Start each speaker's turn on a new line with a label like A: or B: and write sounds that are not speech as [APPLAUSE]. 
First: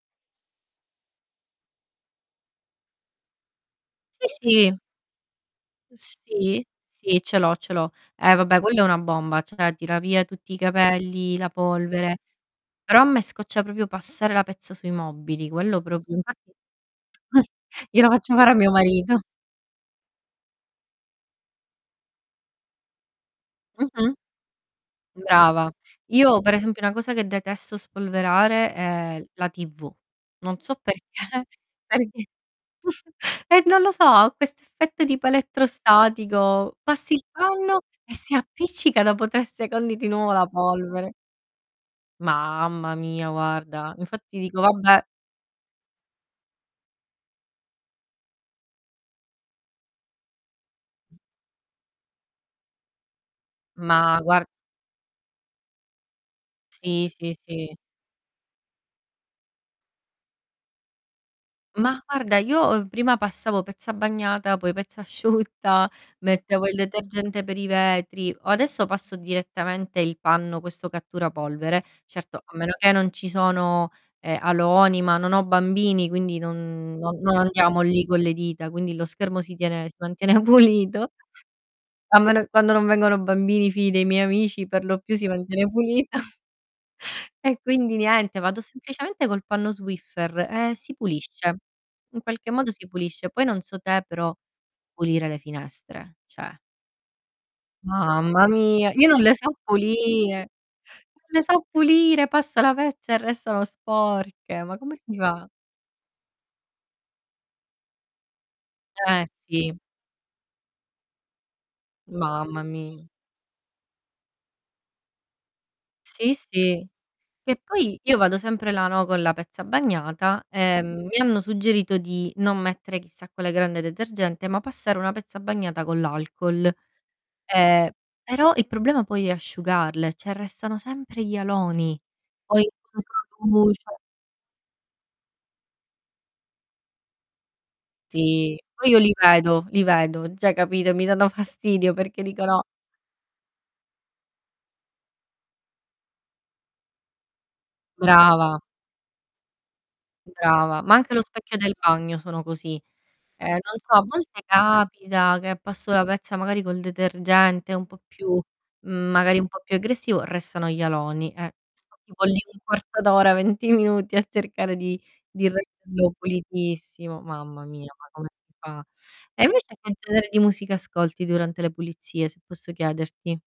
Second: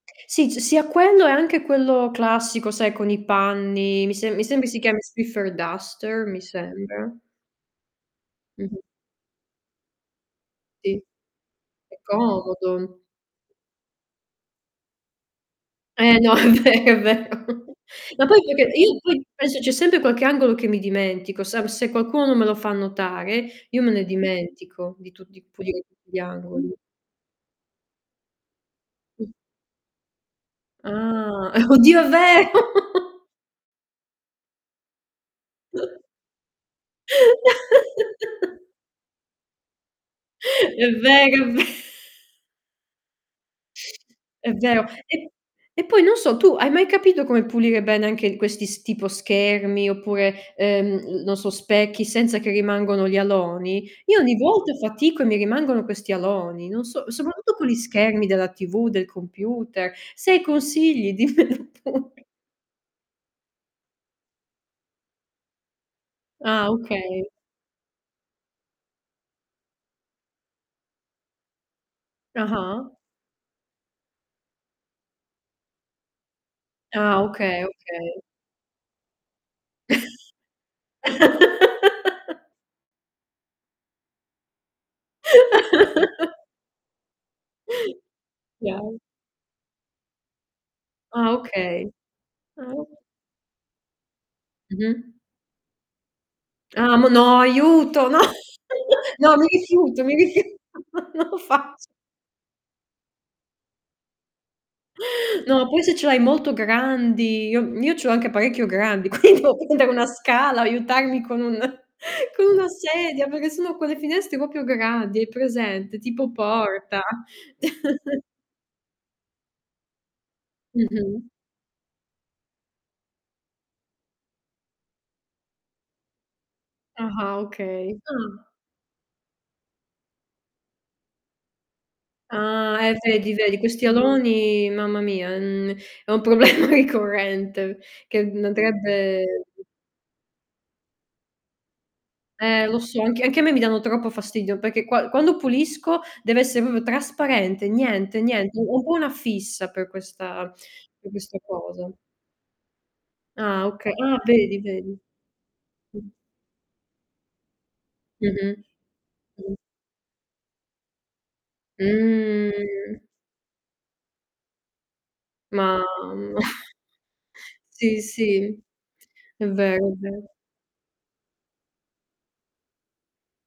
A: Sì, ci sia quello e anche quello classico, sai con i panni. Mi
B: Sì,
A: se mi sembri
B: sì.
A: si chiami Swiffer
B: Uhm,
A: Duster, mi
B: sì.
A: sembra.
B: Sì, ce l'ho, ce l'ho. Eh, vabbè quello
A: Mh-mh.
B: è una bomba, cioè tira via tutti i
A: Sì.
B: capelli, la
A: È
B: polvere.
A: comodo.
B: Però a me scoccia proprio passare la pezza sui mobili, quello proprio
A: Eh, no, è
B: infatti
A: ve è vero.
B: [CHUCKLES]
A: [CHUCKLES]
B: glielo
A: Ma
B: faccio
A: poi
B: fare a mio
A: perché io
B: marito.
A: poi penso c'è sempre qualche angolo che mi dimentico. Sa se qualcuno non me lo fa notare, io me ne
B: Mh-mh.
A: dimentico di tutti [UNINTELLIGIBLE] di
B: Brava.
A: pulire gli
B: Io per
A: angoli.
B: esempio una cosa che detesto spolverare è
A: Mh.
B: la TV. Non so perché,
A: Ah. Oddio,
B: per
A: è
B: di
A: vero!
B: [CHUCKLES]
A: [CHUCKLES]
B: e non lo so, ha questo effetto tipo elettrostatico. Passi il panno e si
A: [CHUCKLES]
B: appiccica dopo 3 secondi di nuovo la
A: È
B: polvere.
A: vero, è ve
B: Mamma mia, guarda. Infatti
A: È
B: dico:
A: vero.
B: "Vabbè."
A: E e poi non so, tu hai mai capito come pulire bene anche questi s tipo schermi oppure, ehm, non so, specchi, senza che rimangono gli aloni? Io
B: Ma
A: ogni
B: guar
A: volta fatico e mi rimangono questi aloni, non so,
B: Sì, sì,
A: soprattutto con gli
B: sì.
A: schermi della TV, del computer. Se hai consigli dimmelo
B: Ma,
A: pure.
B: guarda, io, uhm, prima passavo pezza bagnata, poi pezza asciutta. Mettevo
A: Ah,
B: il
A: okay.
B: detergente per i vetri. O adesso passo direttamente il panno, questo cattura polvere. Certo, a meno che
A: Ah-ah.
B: non ci sono, ehm, aloni, ma non ho bambini, quindi non no
A: Ah,
B: non
A: okay,
B: andiamo lì con
A: okay.
B: le dita, quindi lo schermo si tiene si mantiene pulito. A men
A: [CHUCKLES]
B: quando non vengono bambini, figli dei miei amici per lo più si mantiene pulita.
A: [CHUCKLES]
B: E quindi niente, vado
A: Chiar
B: semplicemente col panno Swiffer e si
A: Ah,
B: pulisce.
A: okay.
B: In qualche
A: Ah,
B: modo si
A: o
B: pulisce. Poi non so te, però
A: Mh-mh.
B: pulire le finestre, cioè
A: Ah, m no, aiuto. No.
B: Mamma mia. Io
A: [CHUCKLES]
B: non le
A: No, mi
B: so
A: rifiuto, mi rifiu
B: pulire.
A: [CHUCKLES] no, lo
B: Ne so
A: facc
B: pulire. Passa la pezza e restano sporche. Ma come si fa?
A: No, poi se ce l'hai molto grandi io m io c'ho anche parecchio grandi,
B: Eh,
A: quinto e
B: sì.
A: pendere una scala, aiutarmi con un [CHUCKLES] con
B: Mamma
A: una
B: mi
A: sedia, perché sono quelle finestre proprio grandi. Hai presente? Tipo
B: Sì, sì,
A: porta.
B: che poi io
A: [CHUCKLES]
B: vado sempre là, no, con la pezza bagnata, ehm, mi
A: Mh-mh.
B: hanno suggerito di non mettere chissà quella grande detergente, ma passare una pezza bagnata con l'alcol.
A: Ah-ah,
B: Ehm,
A: okay. Ah.
B: però il problema poi è asciugarle, cioè restano sempre gli aloni. Poi
A: Ah, eh, vedi, vedi. Questi
B: [UNINTELLIGIBLE]
A: aloni, mamma mia, en è un problema ricorrente, che
B: Sì. Poi io li
A: andrebbe
B: vedo, li vedo. Cioè capito, mi danno fastidio perché dico: "No"
A: Eh, lo so, anche anche a me mi danno troppo fastidio, perché qua quando pulisco deve essere proprio trasparente, niente, niente.
B: Brava.
A: Ho un po' una fissa per questa
B: Brava, ma
A: per
B: anche lo
A: questa
B: specchio del
A: cosa.
B: bagno sono così. Ehm,
A: Ah,
B: non
A: oka
B: so, a
A: Ah,
B: volte
A: vedi, vedi.
B: capita che passo
A: Mh.
B: la pezza, magari col detergente un po' più
A: Mh-mh.
B: magari un
A: Mh.
B: po' più aggressivo, restano gli aloni, eh. Sto lì un 1/4
A: Mh.
B: d'ora, 20 minuti a cercare di di renderlo
A: Mamma. [EXHALES]
B: pulitissimo. Mamma mia,
A: Sì,
B: ma come si
A: sì.
B: fa? E
A: È
B: invece
A: vero,
B: che
A: è vero.
B: genere di musica ascolti durante le pulizie, se posso chiederti?